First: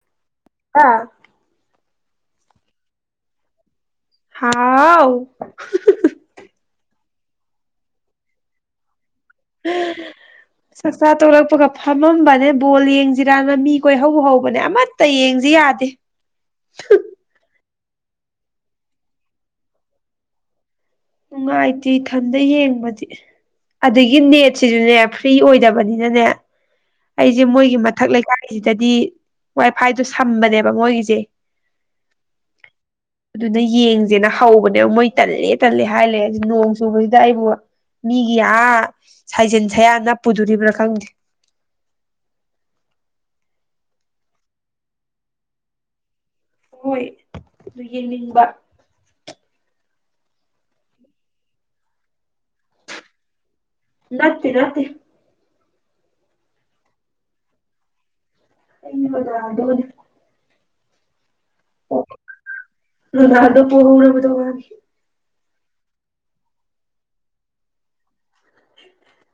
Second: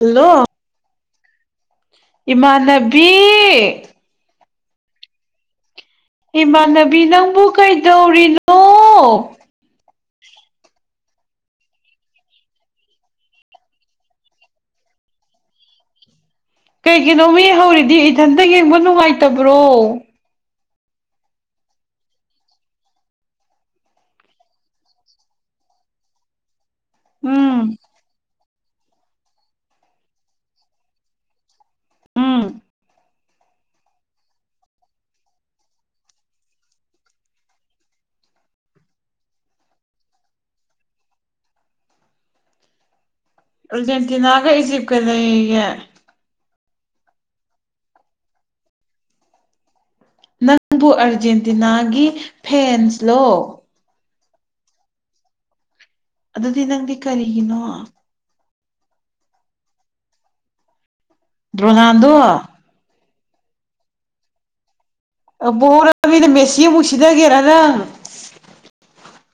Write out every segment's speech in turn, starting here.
hello ꯍꯥ ꯏꯃꯥꯟꯅꯕꯤ ꯍꯥꯎ ꯏꯃꯥꯟꯅꯕꯤ ꯅꯪꯕꯨ ꯀꯩꯗꯧꯔꯤꯅꯣ [unintelligible] ꯆꯥꯛꯆꯥ ꯇ‌ꯣꯔꯛꯄꯒ ꯐꯝꯃꯝꯕꯅꯦ ꯕꯣꯜ ꯌꯦꯡꯖꯤꯔꯥꯅ ꯃꯤ ꯀꯣꯏꯍꯧ ꯍꯧꯕꯅꯦ ꯑꯃꯠ ꯇꯌꯦꯡꯖꯤ ꯌꯥꯗꯦ ꯀꯩꯒꯤꯅꯣ ꯃꯤ ꯍꯧꯔꯤꯗꯤ ꯏꯊꯟꯇ ꯌꯦꯡꯕ ꯅꯨꯡꯉꯥꯏꯇꯕ꯭ꯔꯣ ꯅꯨꯡꯉꯥꯏꯇꯦ ꯏꯊꯟꯗ ꯌꯦꯡꯕꯗꯤ ꯑꯗꯒꯤ ꯅꯦꯠꯁꯤꯁꯨꯅꯦ ꯐ꯭ꯔꯤ ꯑꯣꯏꯗꯕꯅꯤꯅꯅꯦ ꯑꯩꯁꯦ ꯎꯝ ꯃꯣꯏꯒꯤ ꯃꯊꯛ ꯂꯩꯀꯥꯏꯒꯤꯁꯤꯗꯗꯤ ꯋꯥꯏ ꯐꯥꯏꯗꯣ ꯁꯝꯕꯅꯦꯕ ꯃꯣꯏꯒꯤꯁꯦ ꯎꯝ ꯑꯗꯨꯅ ꯌꯦꯡꯁꯦꯅ ꯍꯧꯕꯅꯦꯕ ꯃꯣꯏ ꯇꯜꯂꯦ ꯇꯜꯂꯦ ꯍꯥꯏꯂꯩ ꯑꯗꯩ ꯅꯣꯡ ꯆꯨꯕꯁꯤꯗ ꯑꯩꯕꯨ ꯃꯤꯒꯤ ꯑꯥ ꯁꯥꯏꯖꯝꯟ ꯁꯌꯥ ꯅꯞꯄꯨꯗꯣꯔꯤꯕ꯭ꯔꯥ ꯈꯪꯗꯦ ꯑꯔꯖꯦꯟꯇꯤꯅꯥꯒ ꯏꯁꯤꯞꯀ ꯂꯩꯌꯦꯌꯦ ꯍꯣꯏ ꯑꯗꯨ ꯌꯦꯡꯅꯤꯡꯕ ꯅꯪꯕꯨ ꯑꯔꯖꯦꯟꯇꯤꯅꯥꯒꯤ ꯐꯦꯟꯁꯂꯣ ꯅꯠꯇ‌ꯦ ꯅꯠꯇ‌ꯦ ꯑꯗꯨꯗꯤ ꯅꯪꯗꯤ ꯀꯔꯤꯅꯣ ꯑꯩꯗꯤ ꯔ‌ꯣꯅꯥꯜꯗ‌ꯣꯅ‌‌ꯦ ꯑꯣ ꯔ‌ꯣꯅꯥꯜꯗ‌ꯣ [unintelligible] ꯑ ꯕꯣꯔꯛꯑꯝꯅꯤꯅ ꯃꯦꯁꯤ ꯃꯨꯛ ꯁꯤꯗꯒꯦꯔ ꯅꯪ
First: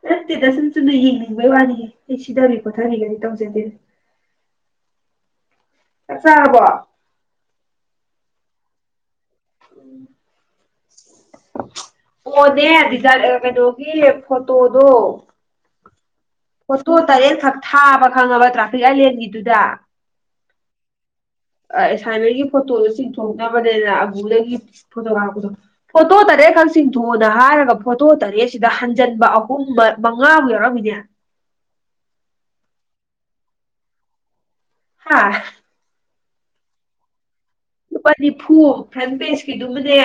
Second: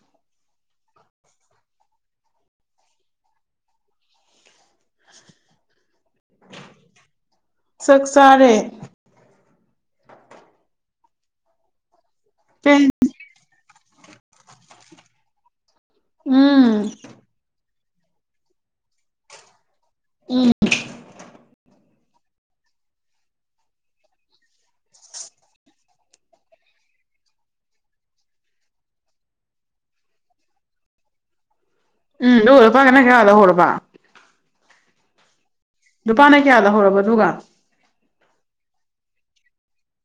ꯅꯠꯇꯦꯗ ꯁꯨꯝ ꯆꯨꯝꯅ ꯌꯦꯡꯅꯤꯡꯕꯩ ꯋꯥꯅꯤꯍ‌ꯦ ꯑꯩ ꯁꯤꯊꯕꯤ ꯈꯣꯠꯊꯕꯤꯒ ꯑꯩ ꯇꯧꯖꯗꯦ ꯆꯥꯛ ꯆꯥꯔꯕ‌ꯣ ꯆꯥꯛ ꯆꯥꯔꯦ ꯑꯣꯅꯦ ꯀꯩ ꯗꯤꯗ ꯀꯩꯅ‌ꯣꯒꯤ ꯐꯣꯇꯣꯗꯣ ꯎꯝ ꯐꯣꯇꯣ ꯇꯔꯦꯠꯈꯛ ꯊꯥꯕ ꯈꯪꯉꯕ ꯇ꯭ꯔꯥꯐꯤꯛ ꯑꯥꯏꯂꯦꯟꯒꯤꯗꯨꯗ ꯎꯝ ꯑꯥ ꯑꯦꯁꯥꯏꯃꯦꯟꯒꯤ ꯐꯣꯇꯣꯗꯣ ꯆꯤꯡꯊꯣꯛꯅꯕꯅꯦꯅ ꯑꯕꯨꯗꯒꯤ ꯐꯣꯇꯣ ꯀꯥꯞꯄꯗꯣ ꯐꯣꯇꯣ ꯇꯔꯦꯠꯈꯛ ꯆꯤꯡꯊꯣꯛꯑꯣꯅ ꯍꯥꯏꯔꯒ ꯐꯣꯇꯣ ꯇꯔꯦꯠꯁꯤꯗ ꯍꯟꯖꯤꯟꯕ ꯑꯍꯨꯝ ꯃꯉꯥꯃꯨꯛ ꯌꯥꯎꯔꯝꯃꯤꯅꯦ ꯎꯝ ꯑꯗꯨꯒ ꯂꯨꯄꯥꯅ ꯀꯌꯥ ꯂꯧꯍꯧꯔꯕ ꯍꯥꯥ ꯅꯨꯄꯥꯅ ꯀꯌꯥ ꯂꯧꯍꯧꯔꯕ ꯗꯨꯒ ꯂꯨꯄꯥ ꯅꯤꯐꯨ ꯐ꯭ꯔꯟ ꯄꯦꯖꯀꯤꯗꯨꯃꯅꯦ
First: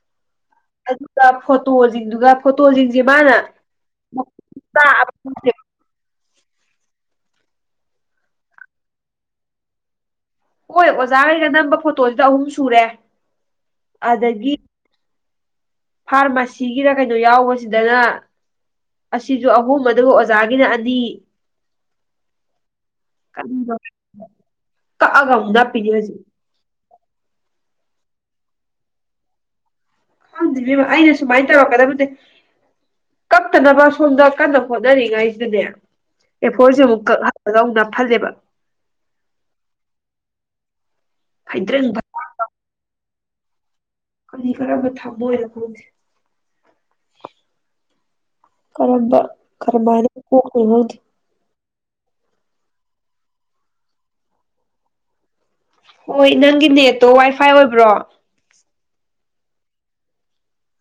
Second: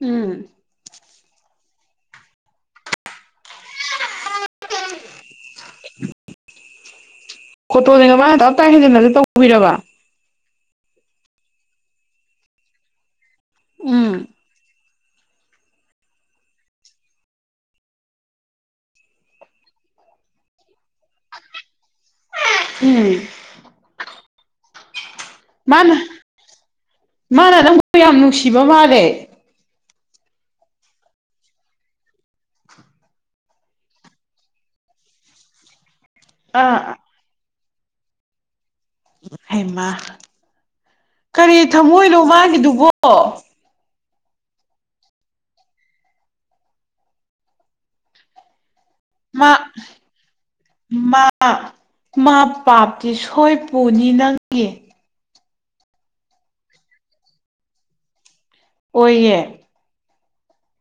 ꯎꯝ ꯑꯗꯨꯒ ꯐꯣꯇꯣꯁꯤꯡꯗꯨꯒ ꯐꯣꯇꯣꯁꯤꯡꯁꯦ ꯃꯥꯅ [unintelligible] ꯑꯕ ꯈꯪꯗ‌ꯦ ꯐꯣꯇꯣꯅꯦꯒ ꯃꯥꯅ ꯇꯞꯇꯥꯏ ꯍꯦꯟꯖꯤꯟꯂꯒ ꯇꯧꯕꯤꯔꯕ ꯍꯣꯏ ꯑꯣꯖꯥꯈꯩꯒ ꯅꯝꯕ ꯐꯣꯇꯣꯁꯤꯗ ꯑꯍꯨꯝ ꯁꯨꯔꯦ ꯎꯝ ꯑꯗꯒꯤ ꯐꯥꯔꯃꯥꯁꯤꯒꯤꯔ ꯀꯩꯅꯣ ꯌꯥꯎꯕꯁꯤꯗꯅ ꯑꯁꯤꯁꯨ ꯑꯍꯨꯝ ꯑꯗꯨꯒ ꯑꯣꯖꯥꯒꯤꯅ ꯑꯅꯤ [unintelligible] ꯀꯔꯤꯅ‌ꯣ ꯀꯛꯑꯒ ꯑ ꯃꯥꯅ ꯃꯥꯅ ꯅꯪꯕꯨ ꯌꯥꯝ ꯅꯨꯡꯁꯤꯕ ꯃꯥꯜꯂꯦ ꯈꯪꯗ‌ꯦ ꯏꯕ‌ꯦꯝꯃ ꯑꯩꯅ ꯁꯨꯃꯥꯏꯅ ꯇꯧꯔꯛꯀꯗꯕꯅꯤ ꯀꯛꯇꯅꯕ ꯁꯣꯝꯗ ꯀꯟꯅ ꯍꯣꯠꯅꯔꯤꯉꯩꯁꯤꯗꯅꯦ ꯑꯦ ꯐꯣꯔꯁꯦ ꯑꯥ ꯑꯃꯨꯛ ꯀꯛꯍꯜꯂꯒ ꯑꯃꯨꯛ ꯅꯥꯞꯐꯜꯂꯦꯕ ꯍꯩꯃ ꯀꯔꯤ ꯐꯩꯗ꯭ꯔꯪ ꯊꯝꯃꯣꯏꯅꯣ ꯃꯥꯒꯤꯗꯨꯕꯣ ꯀꯅꯤ ꯀꯔꯥꯝꯕ ꯊꯃꫭꯏ ꯅꫭ ꯈꯪꯗꯦ ꯀꯔꯝꯕ ꯃꯥ ꯀꯔꯃꯥꯏꯅꯕꯨ UNINTELLIGIBLE ꯃꯥ ꯃꯥ ꯄꯥꯞꯇꯤ ꯁꯣꯏ ꯄꯨꯅꯤ ꯅꯪꯒꯤ ꯍꯣꯏ ꯅꯪꯒꯤ ꯅꯦꯠꯇꯣ ꯋꯥꯏꯐꯥꯏ ꯑꯣꯏꯕ꯭ꯔꯣ ꯑꯣꯏꯌꯦ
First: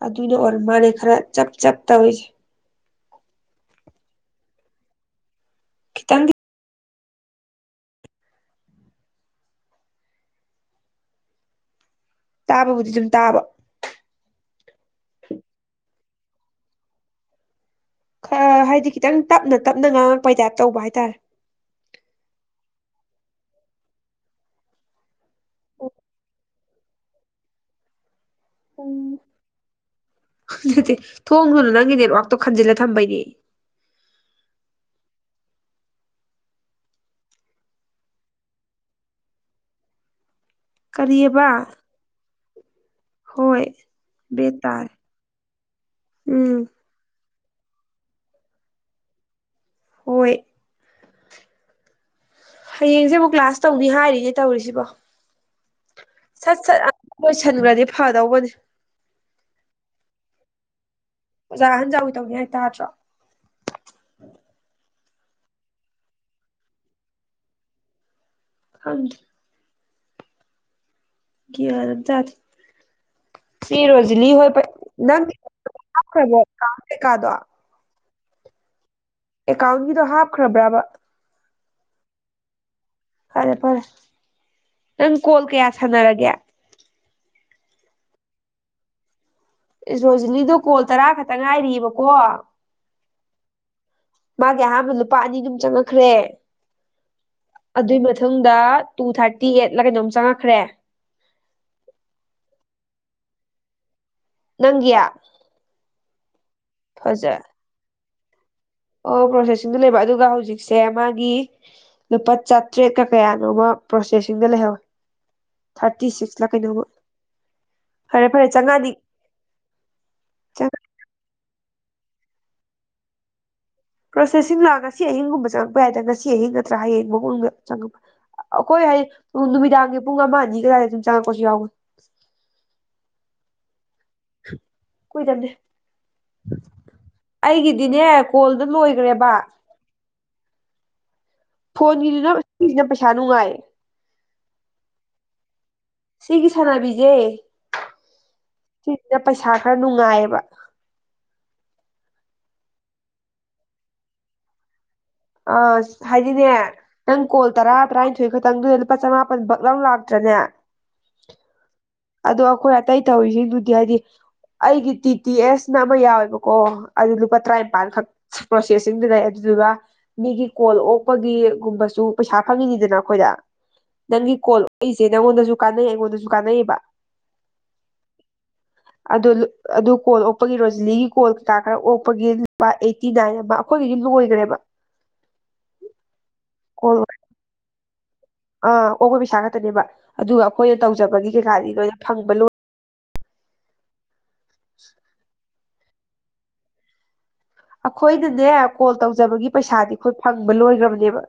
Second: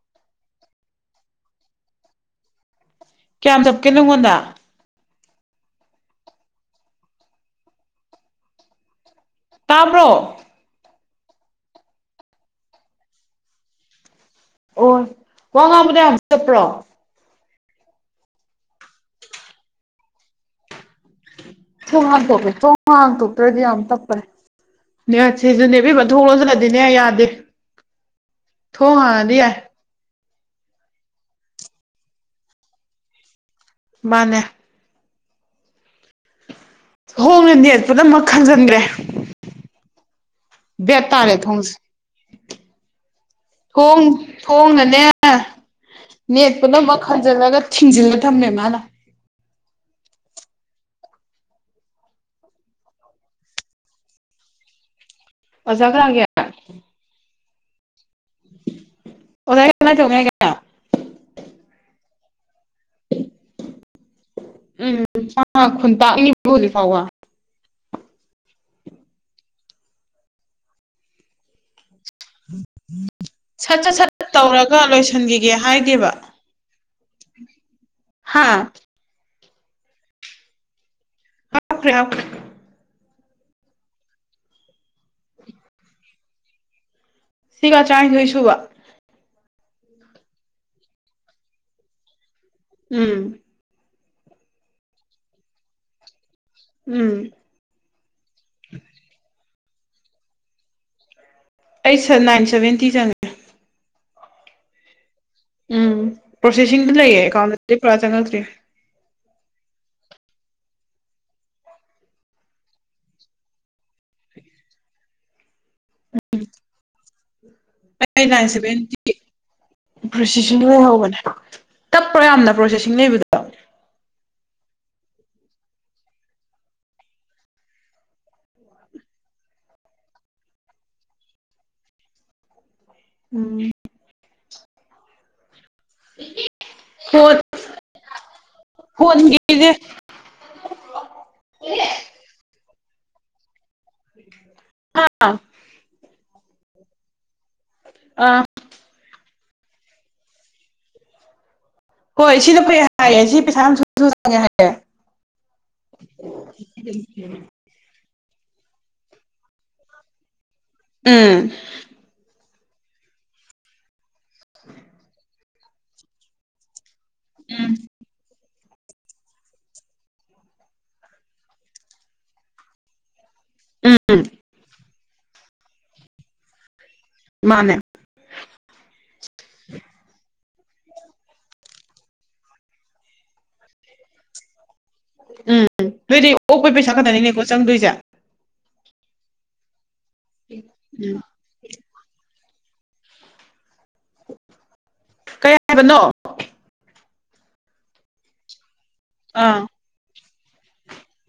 ꯑꯗꯨꯅ ꯑꯣꯔ ꯃꯥꯂꯦ ꯈꯔ ꯆꯞ ꯆꯞ ꯇꯧꯔꯤꯁꯦ ꯀꯌꯥꯝ ꯆꯞꯀꯦ ꯅꯪꯉꯣꯟꯗ ꯈꯤꯇꯪꯗꯤ ꯇꯥꯕ꯭ꯔꯣ ꯇꯥꯕꯕꯨꯗꯤ ꯑꯗꯨꯝ ꯇꯥꯕ ꯑꯣ ꯋꯥ ꯉꯥꯡꯕꯗ ꯌꯥꯝ ꯆꯞꯄ꯭ꯔꯣ ꯈꯔ ꯍꯥꯏꯗꯤ ꯈꯤꯇꯪ ꯇꯞꯅ ꯇꯞꯅ ꯉꯥꯡꯉꯛꯄꯩ ꯇꯥꯏꯞ ꯇꯧꯕ ꯍꯥꯏꯇꯥꯔꯦ ꯊꯣꯡ ꯍꯥꯡꯗ‌ꯣꯛꯀ‌ꯦ ꯊꯣꯡ ꯍꯥꯡꯗ‌ꯣꯛꯇ꯭ꯔꯗꯤ ꯌꯥꯝ ꯇꯞꯄ‌ꯦ ꯅꯦꯠꯁꯤꯁꯨꯅꯦ ꯏꯕ‌ꯦꯝꯃ ꯊꯣꯡ ꯂ‌ꯣꯟꯁꯜꯂꯗꯤꯅ‌ꯦ ꯌꯥꯗꯦ ꯎꯝ ꯊꯣꯡ ꯍꯥꯡꯉꯗꯤ ꯌꯥꯏ ꯅꯠꯇ‌ꯦ ꯊꯣꯡꯗꯨꯅ ꯅꯪꯒꯤ ꯅꯦꯠꯋꯥꯛꯇꯣ ꯈꯟꯖꯤꯜꯂ ꯊꯝꯕꯩꯅꯦ ꯃꯥꯟꯅꯦ ꯈ‌ꯣꯡꯅ ꯅꯦꯠꯄꯗ ꯃꯈꯥ ꯆꯟꯈ꯭ꯔꯦ ꯕꯩꯠꯇꯔꯦ ꯀꯔꯤꯑꯕ ꯊꯣꯡꯁꯦ ꯍꯣꯏ ꯊꯣꯡ ꯕꯦꯠ ꯇꯥꯔꯦ ꯊꯣꯡꯅꯅꯦ ꯎꯝ ꯅꯦꯛꯄꯗ ꯕꯥꯛ ꯈꯟꯖꯤꯜꯂꯒ ꯊꯤꯡꯖꯤꯜꯂ ꯊꯝꯃꯦ ꯃꯥꯅ ꯍꯣꯏ ꯍꯌꯦꯡꯁꯦ ꯑꯃꯨꯛ ꯀ꯭ꯂꯥꯁ ꯇꯧꯕꯤ ꯍꯥꯏꯔꯤꯒꯦ ꯇꯧꯔꯤꯁꯤꯕꯣ ꯑꯣꯖꯥ ꯀꯅꯥꯒꯤ ꯁꯠ ꯁꯠ ꯂꯣꯏꯁꯟꯈ꯭ꯔꯗꯤ ꯐꯗꯧꯕꯅꯦ ꯑꯣ ꯀꯅꯥ ꯆꯣꯡꯉꯦ ꯀ ꯑꯣꯖꯥ ꯑꯍꯟꯖ ꯓꯥꯎꯒꯤ ꯇꯧꯅꯤ ꯍꯥꯏꯇꯥꯗ꯭ꯔꯣ ꯎꯝ ꯈꯨꯨꯟ ꯇꯥꯛꯜꯂꯤ ꯐꯥꯎ ꯈꯥꯡꯗꯦ ꯒꯤꯌꯥꯟ ꯑꯃꯥ ꯇꯥꯗꯦ ꯃꯤ ꯁꯠ ꯁꯠ ꯁꯠ ꯔꯣꯖꯤꯂꯤ ꯍꯣꯏ ꯇꯧꯔꯒ ꯅꯪꯒꯤ ꯂꯣꯏꯁꯤꯟꯈꯤꯒꯦ ꯍꯥꯏꯗꯦꯕ ꯍꯥꯞꯈ꯭ꯔꯕꯣꯥ ꯑꯦꯀꯥꯟ ꯀꯤꯀꯥꯗꯣ ꯍꯥꯥ ꯑꯦꯀꯥꯎꯟꯒꯤꯗꯣ ꯍꯥꯞꯈ꯭ꯔꯕ꯭ꯔꯕ ꯍꯥꯞꯈ꯭ꯔꯦ ꯍꯥꯞꯈ꯭ꯔꯦ ꯐꯔꯦ ꯐꯔꯦ ꯅꯪ ꯀꯣꯜ ꯀꯌꯥ ꯁꯥꯟꯅꯔꯒꯦ ꯁꯤꯒ ꯇꯔꯥꯅꯤꯊꯣꯏ ꯁꯨꯕ ꯔꯣꯖꯤꯂꯤꯗꯣ ꯀꯣꯜ ꯇꯔꯥ ꯈꯛꯇ ꯉꯥꯏꯔꯤꯕꯀꯣ ꯎꯝ ꯃꯥꯒꯤ ꯑꯍꯥꯟꯕꯗ ꯂꯨꯄꯥ ꯑꯅꯤ ꯑꯗꯨꯝ ꯆꯪꯉꯛꯈ꯭ꯔꯦ ꯎꯝ ꯑꯗꯨꯏ ꯃꯊꯪꯗ ꯇꯨ ꯊꯥꯔꯇꯤ ꯑꯩꯠꯂ ꯀꯩꯅꯣꯝ ꯆꯪꯉꯛꯈ꯭ꯔꯦ ꯑꯩꯠ ꯁꯥꯔ ꯅꯥꯏꯟ ꯁꯕꯦꯟꯇꯤ ꯆꯪꯉꯦ ꯅꯪꯒꯤ ꯎꯝ ꯄ꯭ꯔꯣꯁꯦꯁꯤꯡꯗꯨ ꯂꯩꯌꯦ ꯐꯖ ꯑꯦꯀꯥꯎꯟꯗꯗꯤ ꯄꯨꯔꯥ ꯆꯪꯉꯛꯇ꯭ꯔꯤ ꯑꯣ ꯄ꯭ꯔꯣꯁꯦꯁꯤꯡꯗꯨꯣ ꯂꯩꯕ ꯑꯗꯨꯒ ꯍꯧꯖꯤꯛꯁꯦ ꯃꯥꯒꯤ ꯂꯨꯄꯥ ꯆꯥꯇ꯭ꯔꯦꯠꯀ ꯀꯌꯥꯅꯣꯃ ꯄ꯭ꯔꯣꯁꯦꯁꯤꯡꯗ ꯂꯩꯍꯧꯋꯤ ꯊꯥꯔꯇꯤ ꯁꯤꯛꯁ ꯂ ꯀꯩꯅꯣꯃꯥ ꯐꯔꯦ ꯐꯔꯦ ꯆꯥꯉꯛꯑꯗꯤ ꯄ꯭ꯔꯣꯁꯦ ꯂꯩꯍꯧꯕꯅꯦ ꯇꯞꯄ꯭ꯔ ꯌꯥꯝꯅ ꯄ꯭ꯔꯣꯁꯦꯁꯤꯡ ꯂꯩꯕꯗꫭ ꯄ꯭ꯔꯣꯁꯦꯁꯁꯤꯡ ꯂꯥꯛ ꯉꯁꯤ ꯑꯍꯤꯡꯒꯨꯝꯕ ꯆꯪꯉꯛꯄ ꯌꯥꯏꯗꯅ ꯉꯁꯤ ꯑꯍꯤꯡ ꯅꯠꯇ꯭ꯔꯥ ꯍꯌꯦꯡ ꯐꯥꯎ ꯃꯅꯨꯡꯗ ꯆꯪꯛꯄ ꯑꯩꯈꯣꯏ ꯍꯥꯏ ꯅꯨꯃꯤꯗꯥꯡꯒꯤ ꯄꯨꯡ ꯑꯃ ꯑꯅꯤ ꯀꯗꯥꯏꯗ ꯑꯗꯨꯝ ꯆꯪꯉꯛꯄꯁꯨ ꯌꯥꯎꯕꯅꯦ ꯎꯝ ꯀꯨꯏꯗꯕꯅꯦ ꯐꯣꯟ ꯑꯩꯒꯤꯗꯤꯅꯦ ꯀꯣꯜꯗ ꯂꯣꯏꯈ꯭ꯔꯦꯕ ꯀ [inaudible] ꯐꯣꯟꯒꯤꯁꯤꯅ ꯁꯤꯁꯤꯅ ꯄꯩꯁꯥ ꯅꯨꯡꯉꯥꯏꯌꯦ ꯍꯥ [unintelligible] ꯁꯤꯒꯤ ꯁꯥꯟꯅꯕꯤꯁꯦ ꯑ ꯁꯤꯁꯤꯅ ꯄꯩꯁꯥ ꯈꯔ ꯅꯨꯡꯉꯥꯏꯌꯦꯕ ꯍꯣꯏ ꯁꯤꯗ ꯐꯩ ꯍꯥꯏꯌꯦ ꯁꯤ ꯄꯩꯁꯥ ꯑꯃꯁ ꯁꯁꯨ ꯆꯪꯉꯦ ꯍꯥꯏꯌꯦ ꯑ ꯍꯥꯏꯗꯤꯅꯦ ꯅꯪ ꯀꯣꯜ ꯇꯔꯥ ꯇꯔꯥꯅꯤꯊꯣꯏ ꯈꯛꯇꯪꯗꯨꯗ ꯂꯨꯄꯥ ꯆꯃꯥꯄꯜꯟ ꯕꯛ ꯂꯧꯎ ꯂꯥꯛꯇ꯭ꯔꯅꯦ ꯎꯝ ꯑꯗꯣ ꯑꯩꯈꯣꯏ ꯑꯇꯩ ꯇꯧꯔꯤꯁꯤꯡꯗꯨꯗꯤ ꯍꯥꯏꯗꯤ ꯑꯩꯒꯤ ꯇꯤ ꯇꯤ ꯑꯦꯁꯅ ꯑꯃ ꯌꯥꯎꯋꯦꯕꯀꯣ ꯑꯗꯨ ꯂꯨꯄꯥ ꯇꯔꯥꯅꯤꯄꯥꯜꯈꯛ ꯄ꯭ꯔꯣꯁꯦꯁꯤꯡꯗꯨ ꯂꯩ ꯑꯗꯨꯗꯨꯒ ꯃꯤꯒꯤ ꯀꯣꯜ ꯑꯣꯛꯄꯒꯤꯒꯨꯝꯕꯁꯨ ꯄꯩꯁꯥ ꯐꯪꯉꯤꯅꯤꯗꯅ ꯑꯩꯈꯣꯏꯗ ꯎꯝ ꯅꯪꯒꯤ ꯀꯣꯜ ꯑꯣꯏꯛꯏꯁꯦ [unintelligible] ꯅꯪꯉꯣꯟꯗꯁꯨ ꯀꯥꯟꯅꯩ ꯑꯩꯉꯣꯟꯗꯁꯨ ꯀꯥꯟꯅꯩꯌ‌ꯦꯕ ꯃꯥꯅꯦ [unintelligible] ꯑꯗꯨ ꯑꯗꯨ ꯀꯣꯜ ꯑꯣꯛꯄꯒꯤ ꯔꯣꯖꯤꯂꯤꯒꯤ ꯀꯣꯜ ꯀꯩꯀꯥ ꯈꯔ ꯑꯣꯛꯄꯒꯤ ꯂꯥꯛꯏ ꯇꯤ ꯅꯥꯏꯕ ꯑꯩꯈꯣꯏꯒꯤꯗꯤ ꯂꯣꯏꯒ꯭ꯔꯦꯕ ꯎꯝ ꯅꯣꯏꯗꯤ ꯑꯣꯛꯄꯩ ꯀꯣꯜ ꯄꯩꯁꯥ ꯈꯛꯇꯅꯤꯅꯦꯀꯣ ꯆꯪꯗꯣꯏꯁꯦ ꯑꯥ ꯑꯣꯄ ꯄꯩꯁꯥ ꯈꯛꯇꯅꯦꯕ ꯑꯗꯨꯒ ꯑꯩꯈꯣꯏꯅ ꯎꯝ ꯇꯧꯖꯕꯒꯤ ꯀꯩꯀꯥꯗꯤ ꯂꯣꯏꯅ ꯐꯪꯕ ꯂꯣꯏ [unintelligible] ꯀꯌꯥ ꯍꯥꯏꯕꯅꯣ ꯑꯩꯈꯣꯏꯅꯅꯦ ꯀꯣꯜ ꯇꯧꯖꯕꯒꯤ ꯑꯥ ꯄꯩꯁꯥꯗꯤ ꯑꯩꯈꯣꯏ ꯐꯪꯕ ꯂꯣꯏꯈ꯭ꯔꯕꯅꯦꯕ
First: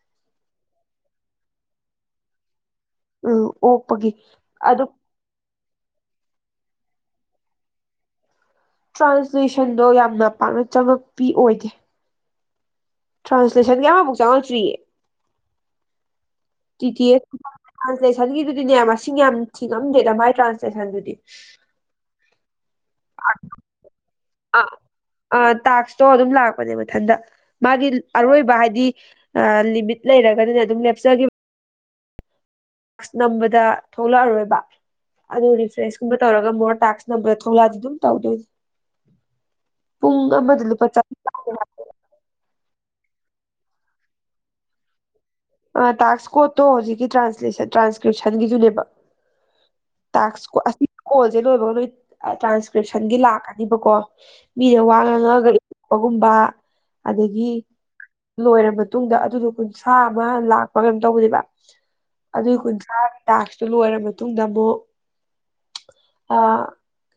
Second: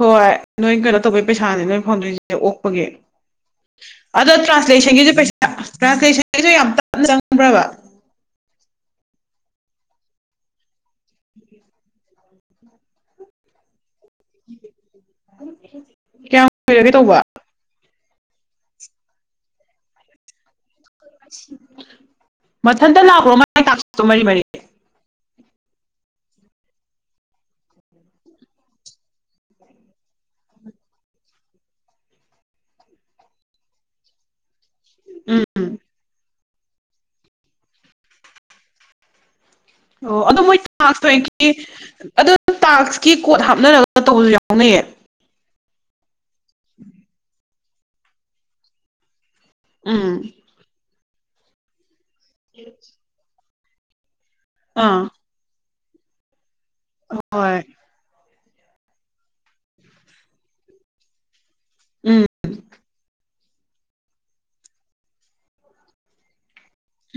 ꯍꯣꯏ ꯅꯣꯏ ꯀꯩꯅꯣ ꯇꯧꯕꯩ ꯄꯩꯁꯥꯅꯤ ꯅꯣꯏ ꯐꯪꯗꯣꯏꯔꯤꯁꯦ ꯑꯣꯛꯄꯒꯤ ꯎꯝ ꯑꯣꯛꯄꯒꯤ ꯑꯗꯣ ꯇ꯭ꯔꯥꯟꯁꯂꯦꯁꯟꯒꯤꯁꯨ ꯄꯩꯁꯥ ꯇ꯭ꯔꯥꯟꯁꯂꯦꯁꯟꯒꯤꯁꯨ [unintelligible] ꯌꯥꯝ ꯇꯞꯅ ꯆꯪꯕ꯭ꯔꯕ ꯇ꯭ꯔꯥꯟꯁꯂꯦꯁꯟꯗꯣ ꯌꯥꯝꯅ ꯄꯥꯛꯅ ꯆꯪꯉꯛꯄꯤ ꯑꯣꯏꯗꯦ ꯇ꯭ꯔꯥꯟꯁꯂꯦꯁꯟ ꯑꯃꯃꯕꯨꯛ ꯆꯪꯉꯛꯇ꯭ꯔꯤꯌꯦ ꯀꯌꯥꯝ ꯇꯤ ꯀꯨꯏꯔꯒꯦ ꯇꯤ ꯇꯧꯕ ꯑꯦꯁ ꯇ꯭ꯔꯥꯟꯁꯂꯦꯁꯟꯒꯤꯗꯨꯗꯤꯅꯦ ꯃꯁꯤꯡ ꯌꯥꯝ ꯊꯤꯉꯝꯗꯦꯗ ꯃꯥꯏ ꯇ꯭ꯔꯥꯟꯁꯂꯦꯁꯟꯗꯨꯗꯤ ꯃꯊꯟꯇ ꯂꯥꯛꯄ꯭ꯔꯣ ꯃꯥꯏ ꯀꯥꯛꯇꯣ ꯃꯔꯤ ꯃꯔꯤ ꯑꯥ ꯑꯥ ꯇꯥꯛꯁꯇꯣ ꯑꯗꯨꯝ ꯂꯥꯛꯄꯅꯦ ꯃꯊꯟꯇ ꯃꯥꯒꯤ ꯑꯔꯣꯏꯕ ꯍꯥꯏꯗꯤ ꯂꯤꯃꯤꯠ ꯂꯩꯔꯒꯅꯤꯅꯦ ꯑꯗꯨꯝ ꯂꯦꯄꯆꯈꯤꯕ ꯅꯝꯕꯗ ꯊꯣꯛꯂꯛꯑꯔꯣꯏꯕ ꯎꯝ ꯑꯗꯨ ꯎꯝ ꯔꯤꯐ꯭ꯔꯦꯁ [unintelligible] ꯁ ꯇꯧꯔꯒ ꯃꯣꯔ ꯇꯥꯛꯁ ꯅꯝꯕꯔ ꯊꯣꯛꯂꯛꯑꯗꯤ ꯑꯗꯨꯝ ꯇꯧꯗꯦ ꯑꯣ ꯑꯗꯣ ꯃꯣꯏ ꯂꯨꯄꯥ ꯇꯥꯛꯁ ꯍꯒꯤ ꯆꯥꯝꯃ [unintelligible] ꯑꯗꯨ ꯇꯥꯛꯁꯀꯤ ꯀꯣꯠ ꯍꯥꯞꯅꯔꯒ ꯇꯧꯕꯁꯨ ꯌꯥꯎꯅꯩꯌꯦ ꯇꯥꯛꯁ ꯀꯣꯠꯇꯣ ꯍꯧꯖꯤꯛꯀꯤ ꯇ꯭ꯔꯥꯟꯂꯦꯁꯟ ꯇ꯭ꯔꯥꯟꯁꯀ꯭ꯔꯤꯞꯁꯟꯒꯤꯖꯅꯦꯕ ꯎꯝ ꯇꯁ ꯑꯁꯤ ꯀꯣꯜꯁꯦ ꯂꯣꯏꯕ ꯅꯣꯏ ꯇ꯭ꯔꯥꯟꯁꯀ꯭ꯔꯤꯞꯁꯟꯒꯤ ꯂꯥꯛꯀꯅꯤꯕꯀꯣ ꯃꯤꯗ ꯋꯥ ꯑꯥ ꯉꯥꯡꯉꯒ ꯏꯄꯒꯨꯝꯕ ꯑꯗꯒꯤ ꯍꯣꯏ ꯂꯣꯏꯔ ꯃꯇꯨꯡꯗ ꯑꯗꯨꯗꯣ ꯀꯨꯟꯊ꯭ꯔꯥ ꯑꯃ ꯂꯥꯛꯄ ꯀꯩꯅꯣ ꯇꯧꯕꯅꯦꯕ ꯎꯝ ꯑꯗꯨꯒꯤ ꯀꯨꯟꯊ꯭ꯔꯥ ꯇꯥꯛꯁꯇꯨ ꯂꯣꯏꯔ ꯃꯇꯨꯡꯗ ꯑꯃꯨꯛ ꯑ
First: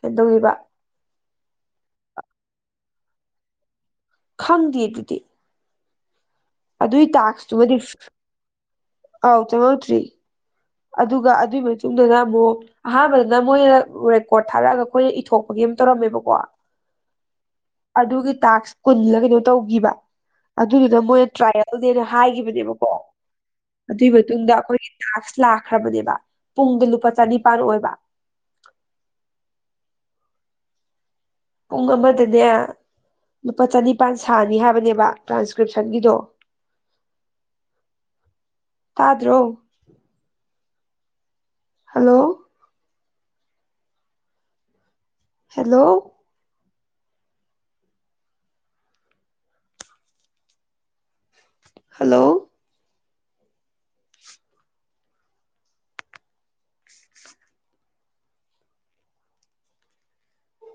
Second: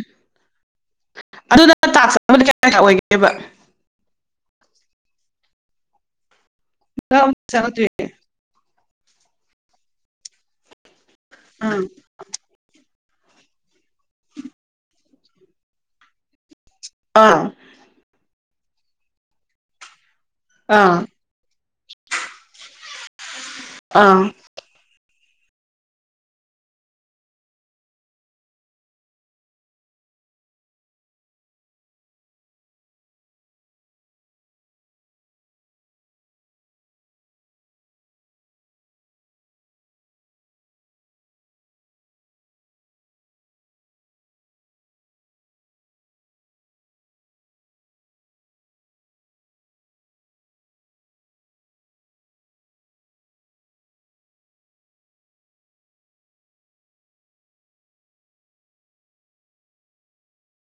ꯀꯩꯅꯣ ꯇꯧꯕ [unintelligible] ꯑꯗꯨꯗ ꯇꯥꯛ ꯆꯕꯗ ꯀꯌꯥ ꯀꯌꯥ ꯑꯣꯏꯒꯦꯕ [inaudible] ꯈꯪꯗꯦ ꯑꯗꯨꯗꯤ ꯑꯗꯨꯏ ꯇꯥꯛꯁꯇꯨꯃꯗꯤ ꯆꯪꯉꯛꯇꯣꯏꯅꯦ ꯑꯥꯎ ꯆꯉꯧꯛꯇ꯭ꯔꯤ [unintelligible] ꯑꯗꯨꯒ ꯑꯗꯨꯒꯤ ꯑꯥ ꯃꯇꯨꯡꯗꯅ ꯑꯃꯨꯛ ꯑꯍꯥꯟꯕꯗꯅ ꯃꯣꯏꯅ ꯔꯦꯀꯣꯔꯠ ꯊꯥꯔꯛꯑꯒ ꯑꯩꯈꯣꯏꯅ ꯏꯊꯣꯛ ꯑꯩꯒꯤ ꯑꯃ ꯇꯧꯔꯝꯃꯦꯕꯀꯣ ꯑꯥ ꯑꯗꯨꯒꯤ ꯇꯥꯛꯁ ꯀꯨꯜꯂ ꯀꯩꯅꯣ ꯇꯧꯈꯤꯕ ꯑꯥ ꯑꯗꯨꯗꯨꯗ ꯃꯣꯏꯅ ꯇ꯭ꯔꯥꯏꯌꯦꯜ ꯇꯗꯦꯅ ꯍꯥꯏꯈꯤꯕꯅꯦꯕꯀꯣ ꯑꯗꯨꯒꯤ ꯑꯥ ꯃꯇꯨꯡꯗ ꯑꯩꯈꯣꯏꯒꯤ ꯇꯥꯁ ꯂꯥꯛꯈ꯭ꯔꯕꯅꯦꯕ ꯄꯨꯡꯗ ꯂꯨꯄꯥ ꯆꯅꯤꯄꯥꯜ ꯑꯣꯏꯕ ꯎꯨꯡꯃ ꯑꯗꯨꯗꯤꯌꯥ ꯂꯨꯄꯥ ꯆꯅꯤꯄꯥꯥꯟ ꯁꯥꯅꯤ ꯍꯥꯏꯕꯅꯦꯕ ꯇ꯭ꯔꯥꯟꯁꯀ꯭ꯔꯤꯞꯁꯟꯒꯤꯗꯣ ꯑ ꯇꯥꯗ꯭ꯔꯣ ꯍꯜꯂꯣ ꯍꯦꯜꯂꯣ ꯍꯜꯂꯣ